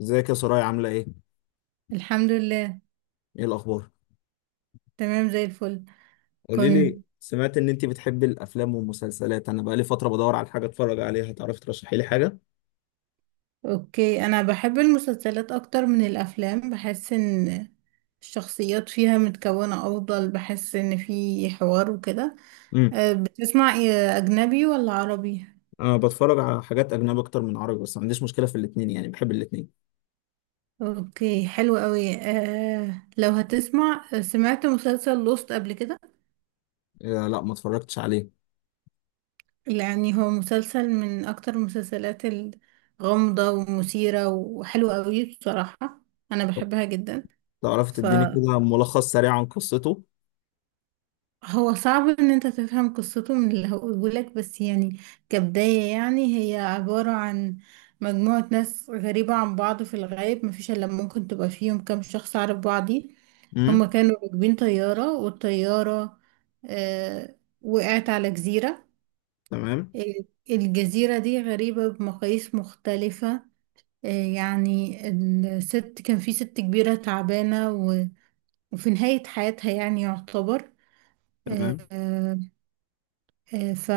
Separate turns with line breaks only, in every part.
ازيك يا سرايا عاملة ايه؟
الحمد لله.
ايه الأخبار؟
تمام زي الفل.
قولي لي،
كنت
سمعت إن أنت بتحبي الأفلام والمسلسلات، أنا بقالي فترة بدور على حاجة أتفرج عليها، تعرفي ترشحي لي حاجة؟
اوكي، انا بحب المسلسلات اكتر من الافلام، بحس ان الشخصيات فيها متكونة افضل، بحس ان في حوار وكده.
امم.
بتسمع إيه، اجنبي ولا عربي؟
أنا بتفرج على حاجات أجنبي أكتر من عربي، بس ما عنديش مشكلة في الاتنين، يعني بحب الاتنين.
اوكي، حلو قوي. لو هتسمع، سمعت مسلسل لوست قبل كده؟
آه، لا ما اتفرجتش عليه.
يعني هو مسلسل من اكتر المسلسلات الغامضة ومثيرة وحلوة قوي بصراحة، انا
طب
بحبها جدا.
تعرفي
ف
تديني كده ملخص سريع عن قصته؟
هو صعب ان انت تفهم قصته من اللي هقولهولك، بس يعني كبداية يعني هي عبارة عن مجموعة ناس غريبة عن بعض، في الغالب مفيش الا ممكن تبقى فيهم كام شخص عارف بعضي. هما
امم.
كانوا راكبين طيارة، والطيارة آه وقعت على جزيرة.
تمام.
الجزيرة دي غريبة بمقاييس مختلفة. آه، يعني الست، كان في ست كبيرة تعبانة وفي نهاية حياتها، يعني يعتبر. آه،
تمام.
آه، آه، ف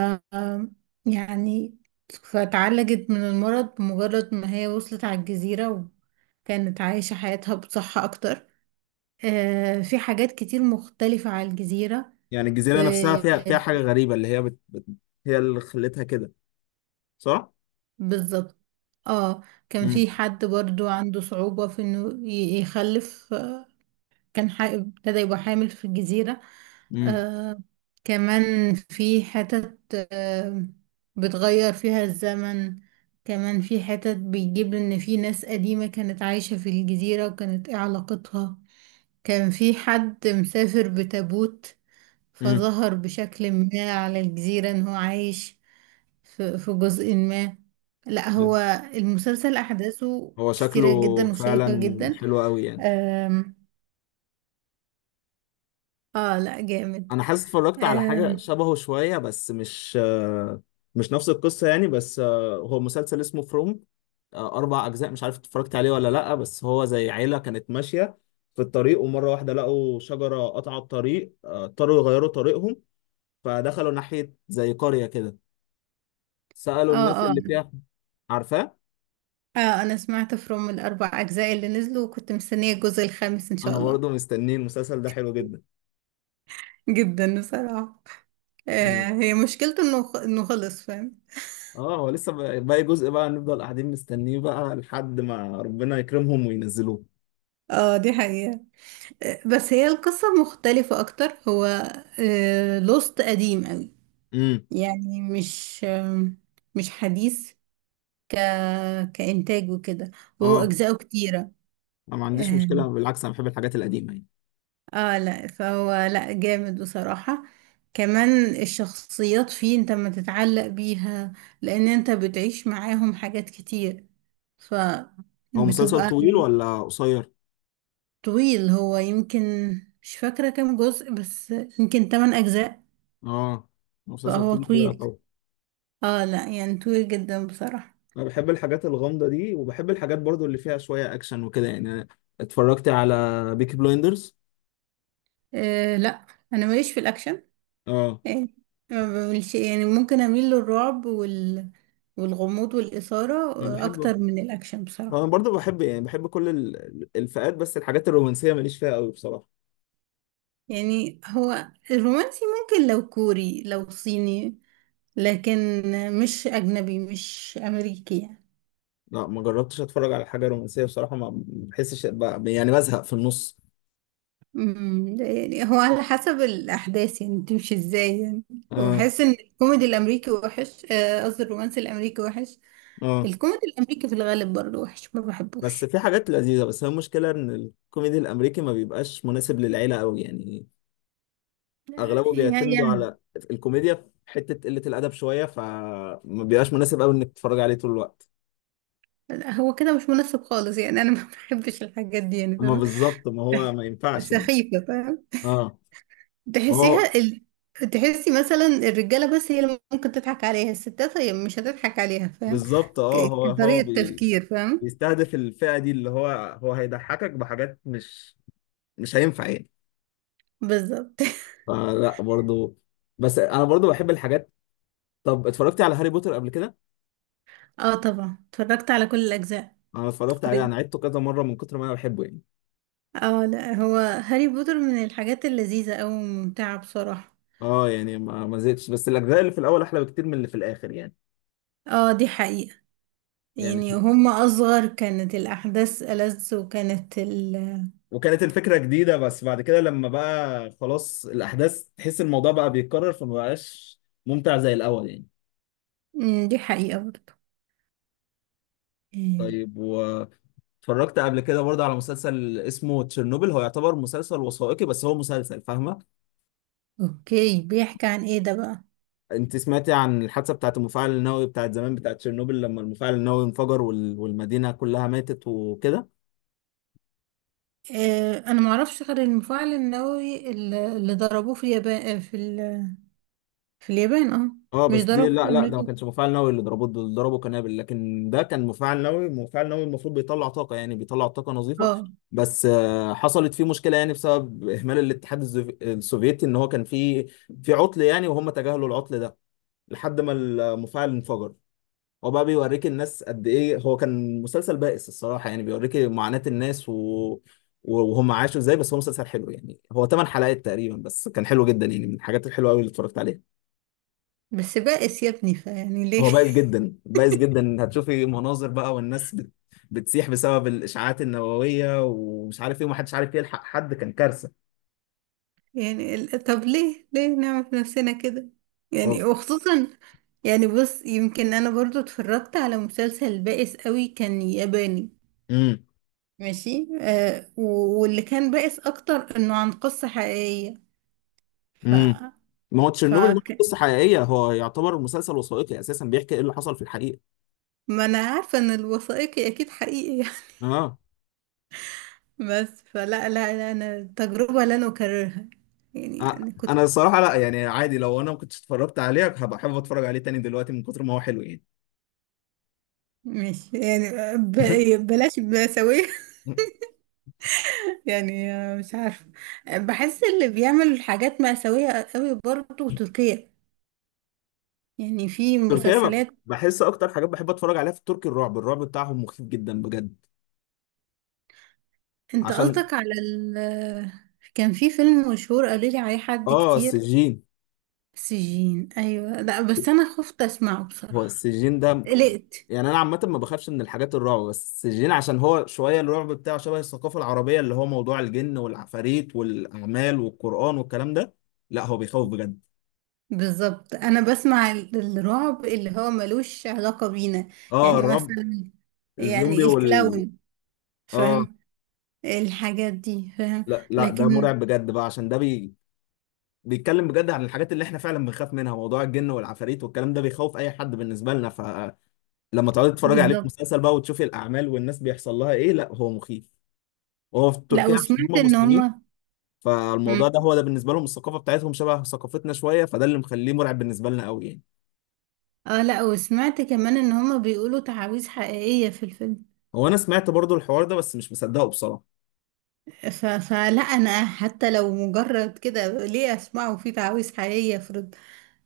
يعني فتعالجت من المرض بمجرد ما هي وصلت على الجزيرة، وكانت عايشة حياتها بصحة أكتر. في حاجات كتير مختلفة على الجزيرة
يعني الجزيرة نفسها
في
فيها حاجة
في-
غريبة، اللي هي هي اللي خلتها كده، صح؟
بالظبط. اه، كان
امم.
في حد برضو عنده صعوبة في انه يخلف، ابتدى يبقى حامل في الجزيرة.
امم.
آه كمان في حتت آه بتغير فيها الزمن. كمان في حتت بيجيب ان في ناس قديمة كانت عايشة في الجزيرة، وكانت ايه علاقتها. كان في حد مسافر بتابوت،
امم.
فظهر بشكل ما على الجزيرة ان هو عايش في جزء ما. لا، هو المسلسل احداثه
هو شكله
كتيرة جدا وشيقة
فعلا
جدا.
حلو قوي يعني.
آم، اه لا جامد.
انا حاسس اتفرجت على حاجه
آه
شبهه شويه، بس مش مش نفس القصه يعني، بس هو مسلسل اسمه فروم، 4 اجزاء مش عارف اتفرجت عليه ولا لا، بس هو زي عيله كانت ماشيه في الطريق، ومره واحده لقوا شجره قطعت الطريق، اضطروا يغيروا طريقهم، فدخلوا ناحيه زي قريه كده، سالوا الناس
آه, آه
اللي فيها، عارفاه؟
أنا سمعت فروم الأربع أجزاء اللي نزلوا، وكنت مستنية الجزء الخامس إن
انا
شاء الله.
برضو مستنيه. المسلسل ده حلو جدا
جدا بصراحة.
يعني.
هي مشكلته إنه إنه خلص، فاهم.
اه، هو لسه باقي جزء بقى، نفضل قاعدين مستنيه بقى لحد ما ربنا يكرمهم وينزلوه.
آه، دي حقيقة. بس هي القصة مختلفة أكتر. هو لوست قديم أوي،
امم.
يعني مش حديث. ك كإنتاج وكده، وهو
اه،
أجزاؤه كتيرة.
انا ما عنديش
آه.
مشكله، بالعكس انا بحب الحاجات القديمه يعني.
اه لا، فهو لا جامد بصراحة، كمان الشخصيات فيه انت ما تتعلق بيها، لان انت بتعيش معاهم حاجات كتير،
هو مسلسل
فبتبقى
طويل
يعني.
ولا قصير؟
طويل، هو يمكن مش فاكرة كام جزء، بس يمكن 8 اجزاء.
اه، مسلسل
فهو
طويل كده
طويل،
طبعا.
اه لا يعني طويل جدا بصراحة.
انا بحب الحاجات الغامضه دي، وبحب الحاجات برضو اللي فيها شويه اكشن وكده يعني. أنا اتفرجت على بيكي بلايندرز.
آه لا، انا ماليش في الاكشن،
اه.
يعني ما بعملش، يعني ممكن اميل للرعب والغموض والإثارة
انا بحب.
اكتر من الاكشن
انا
بصراحة.
برضو بحب، يعني بحب كل الفئات، بس الحاجات الرومانسيه ماليش فيها قوي بصراحه.
يعني هو الرومانسي ممكن لو كوري لو صيني، لكن مش أجنبي، مش أمريكي يعني.
لا ما جربتش اتفرج على حاجه رومانسيه بصراحه، ما بحسش يعني بزهق في النص.
يعني هو على حسب الأحداث يعني تمشي ازاي يعني.
اه.
وبحس إن الكوميدي الأمريكي وحش، قصدي الرومانسي الأمريكي وحش.
اه.
الكوميدي الأمريكي في الغالب برضه وحش، ما
بس
بحبوش
في حاجات لذيذة، بس هي المشكلة إن الكوميدي الأمريكي ما بيبقاش مناسب للعيلة أوي يعني، أغلبه بيعتمدوا
يعني.
على الكوميديا في حتة قلة الأدب شوية، فما بيبقاش مناسب أوي إنك تتفرج عليه طول الوقت.
هو كده مش مناسب خالص يعني. أنا ما بحبش الحاجات دي يعني،
أما
فاهمة،
بالظبط، ما هو ما ينفعش يعني.
سخيفة.
أه. هو.
تحسيها تحسي مثلا الرجالة بس هي اللي ممكن تضحك عليها، الستات هي مش هتضحك عليها، فاهم.
بالظبط، أه، هو هو
كطريقة تفكير، فاهم.
بيستهدف الفئة دي اللي هو، هو هيضحكك بحاجات مش هينفع يعني.
بالظبط.
فلا برضو. بس أنا برضو بحب الحاجات. طب اتفرجت على هاري بوتر قبل كده؟
اه طبعا، اتفرجت على كل الأجزاء
أنا اتفرجت عليه،
تقريبا.
أنا عدته كذا مرة من كتر ما أنا بحبه يعني.
اه لا، هو هاري بوتر من الحاجات اللذيذة أوي وممتعة بصراحة.
اه يعني ما زهقتش، بس الاجزاء اللي في الاول احلى بكتير من اللي في الاخر يعني.
اه، دي حقيقة.
يعني
يعني هما أصغر كانت الأحداث ألذ، وكانت
وكانت الفكره جديده، بس بعد كده لما بقى خلاص الاحداث تحس الموضوع بقى بيتكرر، فما بقاش ممتع زي الاول يعني.
مم، دي حقيقة برضه. إيه.
طيب، واتفرجت قبل كده برضه على مسلسل اسمه تشيرنوبل، هو يعتبر مسلسل وثائقي بس هو مسلسل، فاهمه؟
اوكي، بيحكي عن ايه ده بقى؟
انت سمعتي عن الحادثه بتاعت المفاعل النووي بتاعت زمان بتاعت تشيرنوبل، لما المفاعل النووي انفجر، والمدينه كلها ماتت وكده؟
آه، انا ما اعرفش غير المفاعل النووي اللي ضربوه في اليابان في في اليابان اه.
اه
مش
بس دي،
ضربوه في
لا لا، ده ما
امريكا؟
كانش مفاعل نووي، اللي ضربوه دول ضربوا قنابل، لكن ده كان مفاعل نووي. مفاعل نووي المفروض بيطلع طاقه، يعني بيطلع طاقه نظيفه،
اه،
بس حصلت فيه مشكله يعني، بسبب اهمال الاتحاد السوفيتي، ان هو كان في عطل يعني، وهم تجاهلوا العطل ده لحد ما المفاعل انفجر. هو بقى بيوريك الناس قد ايه، هو كان مسلسل بائس الصراحه يعني، بيوريك معاناه الناس و وهم عاشوا ازاي، بس هو مسلسل حلو يعني. هو 8 حلقات تقريبا، بس كان حلو جدا يعني، من الحاجات الحلوه قوي اللي اتفرجت عليها.
بس بائس يا ابني، فيعني ليه؟
هو بايظ جدا، بايظ جدا، هتشوفي مناظر بقى، والناس بتسيح بسبب الاشعاعات النوويه، ومش عارف ايه، ومحدش عارف يلحق حد، كان كارثه.
يعني طب ليه، نعمل في نفسنا كده يعني،
خلاص.
وخصوصا يعني. بص، يمكن انا برضو اتفرجت على مسلسل بائس قوي كان ياباني
امم.
ماشي، واللي كان بائس اكتر انه عن قصة حقيقية. ف
امم. ما هو
ف
تشيرنوبل ده قصه حقيقيه، هو يعتبر مسلسل وثائقي اساسا، بيحكي ايه اللي حصل في الحقيقه.
ما انا عارفة ان الوثائقي اكيد حقيقي.
اه.
بس فلا، لا، لا، انا تجربة لن اكررها. يعني
آه،
انا كنت،
انا الصراحه لا يعني، عادي لو انا ما كنتش اتفرجت عليه هبقى حابب اتفرج عليه تاني دلوقتي من كتر ما هو حلو يعني.
مش يعني، بلاش مأساوية. يعني مش عارفة. بحس اللي بيعمل حاجات مأساوية قوي برضه تركيا، يعني في
تركيا
مسلسلات.
بحس اكتر حاجات بحب اتفرج عليها في التركي، الرعب، الرعب بتاعهم مخيف جدا بجد،
انت
عشان.
قصدك على كان في فيلم مشهور قالوا لي عليه حد
اه،
كتير.
السجين.
سجين، ايوه، لا بس انا خفت اسمعه
هو
بصراحة،
السجين ده.
قلقت.
يعني انا عامه ما بخافش من الحاجات الرعب، بس السجين عشان هو شويه الرعب بتاعه شبه الثقافه العربيه، اللي هو موضوع الجن والعفاريت والاعمال والقران والكلام ده، لا هو بيخوف بجد.
بالظبط، انا بسمع الرعب اللي هو ملوش علاقة بينا،
اه،
يعني
الرعب.
مثلا،
الزومبي
يعني الكلاون،
اه،
فاهم، الحاجات دي، فاهم.
لا لا ده
لكن
مرعب بجد بقى، عشان ده بيتكلم بجد عن الحاجات اللي احنا فعلا بنخاف منها، موضوع الجن والعفاريت والكلام ده بيخوف اي حد بالنسبه لنا، فلما تقعدي تتفرجي عليه في
بالظبط.
مسلسل بقى وتشوفي الاعمال والناس بيحصل لها ايه، لا هو مخيف. وهو في
لا،
تركيا عشان
وسمعت
هم
ان
مسلمين،
هما، مم.
فالموضوع ده هو ده بالنسبه لهم، الثقافه بتاعتهم شبه ثقافتنا شويه، فده اللي مخليه مرعب بالنسبه لنا قوي يعني.
اه لا، وسمعت كمان ان هما بيقولوا تعاويذ حقيقية في الفيلم.
هو انا سمعت برضو الحوار ده، بس مش مصدقه بصراحه.
فلا انا حتى لو مجرد كده، ليه اسمعه؟ في تعاويذ حقيقية، افرض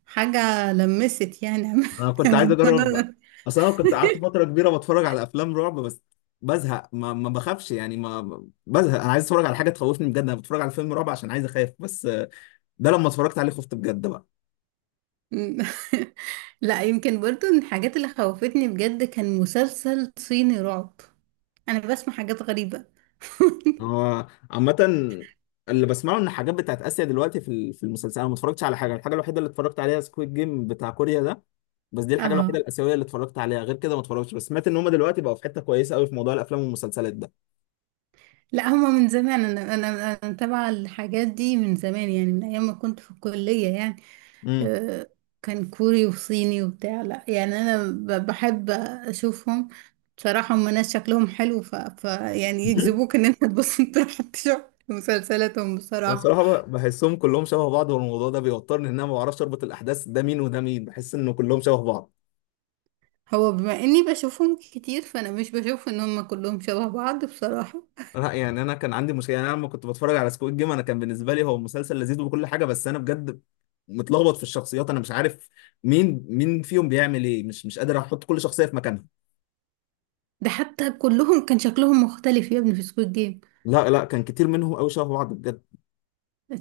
حاجة لمست يعني.
انا كنت عايز
انا،
اجرب بقى، اصل انا كنت قعدت فتره كبيره بتفرج على افلام رعب، بس بزهق، ما بخافش يعني، بزهق، انا عايز اتفرج على حاجه تخوفني بجد، انا بتفرج على فيلم رعب عشان عايز اخاف، بس ده لما اتفرجت عليه خفت بجد بقى.
مم. لا، يمكن برضو من الحاجات اللي خوفتني بجد كان مسلسل صيني رعب، انا بسمع حاجات غريبة.
هو عامة اللي بسمعه ان حاجات بتاعت اسيا دلوقتي في في المسلسل، انا ما اتفرجتش على حاجه، الحاجه الوحيده اللي اتفرجت عليها سكويد جيم بتاع كوريا ده، بس دي الحاجه الوحيده
اه
الاسيويه اللي اتفرجت عليها، غير كده ما اتفرجتش، بس سمعت ان هم دلوقتي بقوا في حته كويسه قوي في موضوع الافلام والمسلسلات ده.
لا، هما من زمان، انا متابعة الحاجات دي من زمان، يعني من ايام ما كنت في الكلية يعني.
امم.
آه، كان كوري وصيني وبتاع، لا يعني انا بحب اشوفهم بصراحة. هما ناس شكلهم حلو، ف... ف يعني يجذبوك ان انت تبص تروح تشوف مسلسلاتهم
انا
بصراحة.
الصراحه بحسهم كلهم شبه بعض، والموضوع ده بيوترني ان انا ما بعرفش اربط الاحداث، ده مين وده مين، بحس انه كلهم شبه بعض.
هو بما اني بشوفهم كتير، فانا مش بشوف ان هم كلهم شبه بعض بصراحة.
لا يعني انا كان عندي مشكله يعني، انا لما كنت بتفرج على سكويد جيم انا كان بالنسبه لي هو مسلسل لذيذ وكل حاجه، بس انا بجد متلخبط في الشخصيات، انا مش عارف مين مين فيهم بيعمل ايه، مش قادر احط كل شخصيه في مكانها.
ده حتى كلهم كان شكلهم مختلف يا ابني في سكوت جيم.
لا لا كان كتير منهم قوي شبه بعض بجد.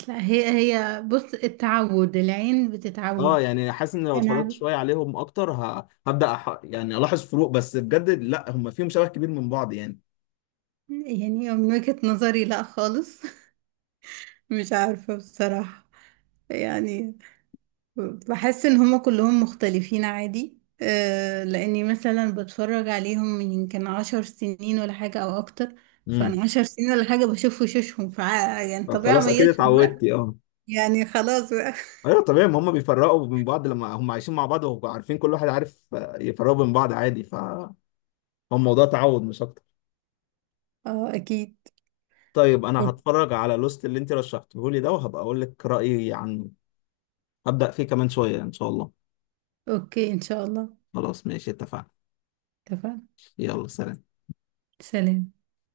لا، هي هي بص، التعود العين
اه
بتتعود.
يعني حاسس ان لو
انا
اتفرجت
عارف-
شويه عليهم اكتر هبدا يعني الاحظ فروق، بس بجد لا هم فيهم شبه كبير من بعض يعني.
يعني من وجهة نظري لا خالص. مش عارفة بصراحة يعني. بحس ان هما كلهم مختلفين عادي. لاني مثلا بتفرج عليهم من يمكن 10 سنين ولا حاجة او اكتر.
امم.
فانا 10 سنين ولا حاجة بشوف وشوشهم، يعني طبيعي
خلاص اكيد
اميزهم
اتعودت.
بقى.
اه.
يعني خلاص بقى.
ايوه طبيعي، ما هم بيفرقوا من بعض لما هم عايشين مع بعض وعارفين كل واحد عارف، يفرقوا من بعض عادي، ف هو الموضوع تعود مش اكتر.
اه اكيد.
طيب انا
أوك-
هتفرج على لوست اللي انت رشحته لي ده، وهبقى اقول لك رايي عنه. هبدا فيه كمان شويه ان شاء الله.
اوكي، ان شاء الله.
خلاص ماشي اتفقنا.
اتفقنا.
يلا سلام.
سلام.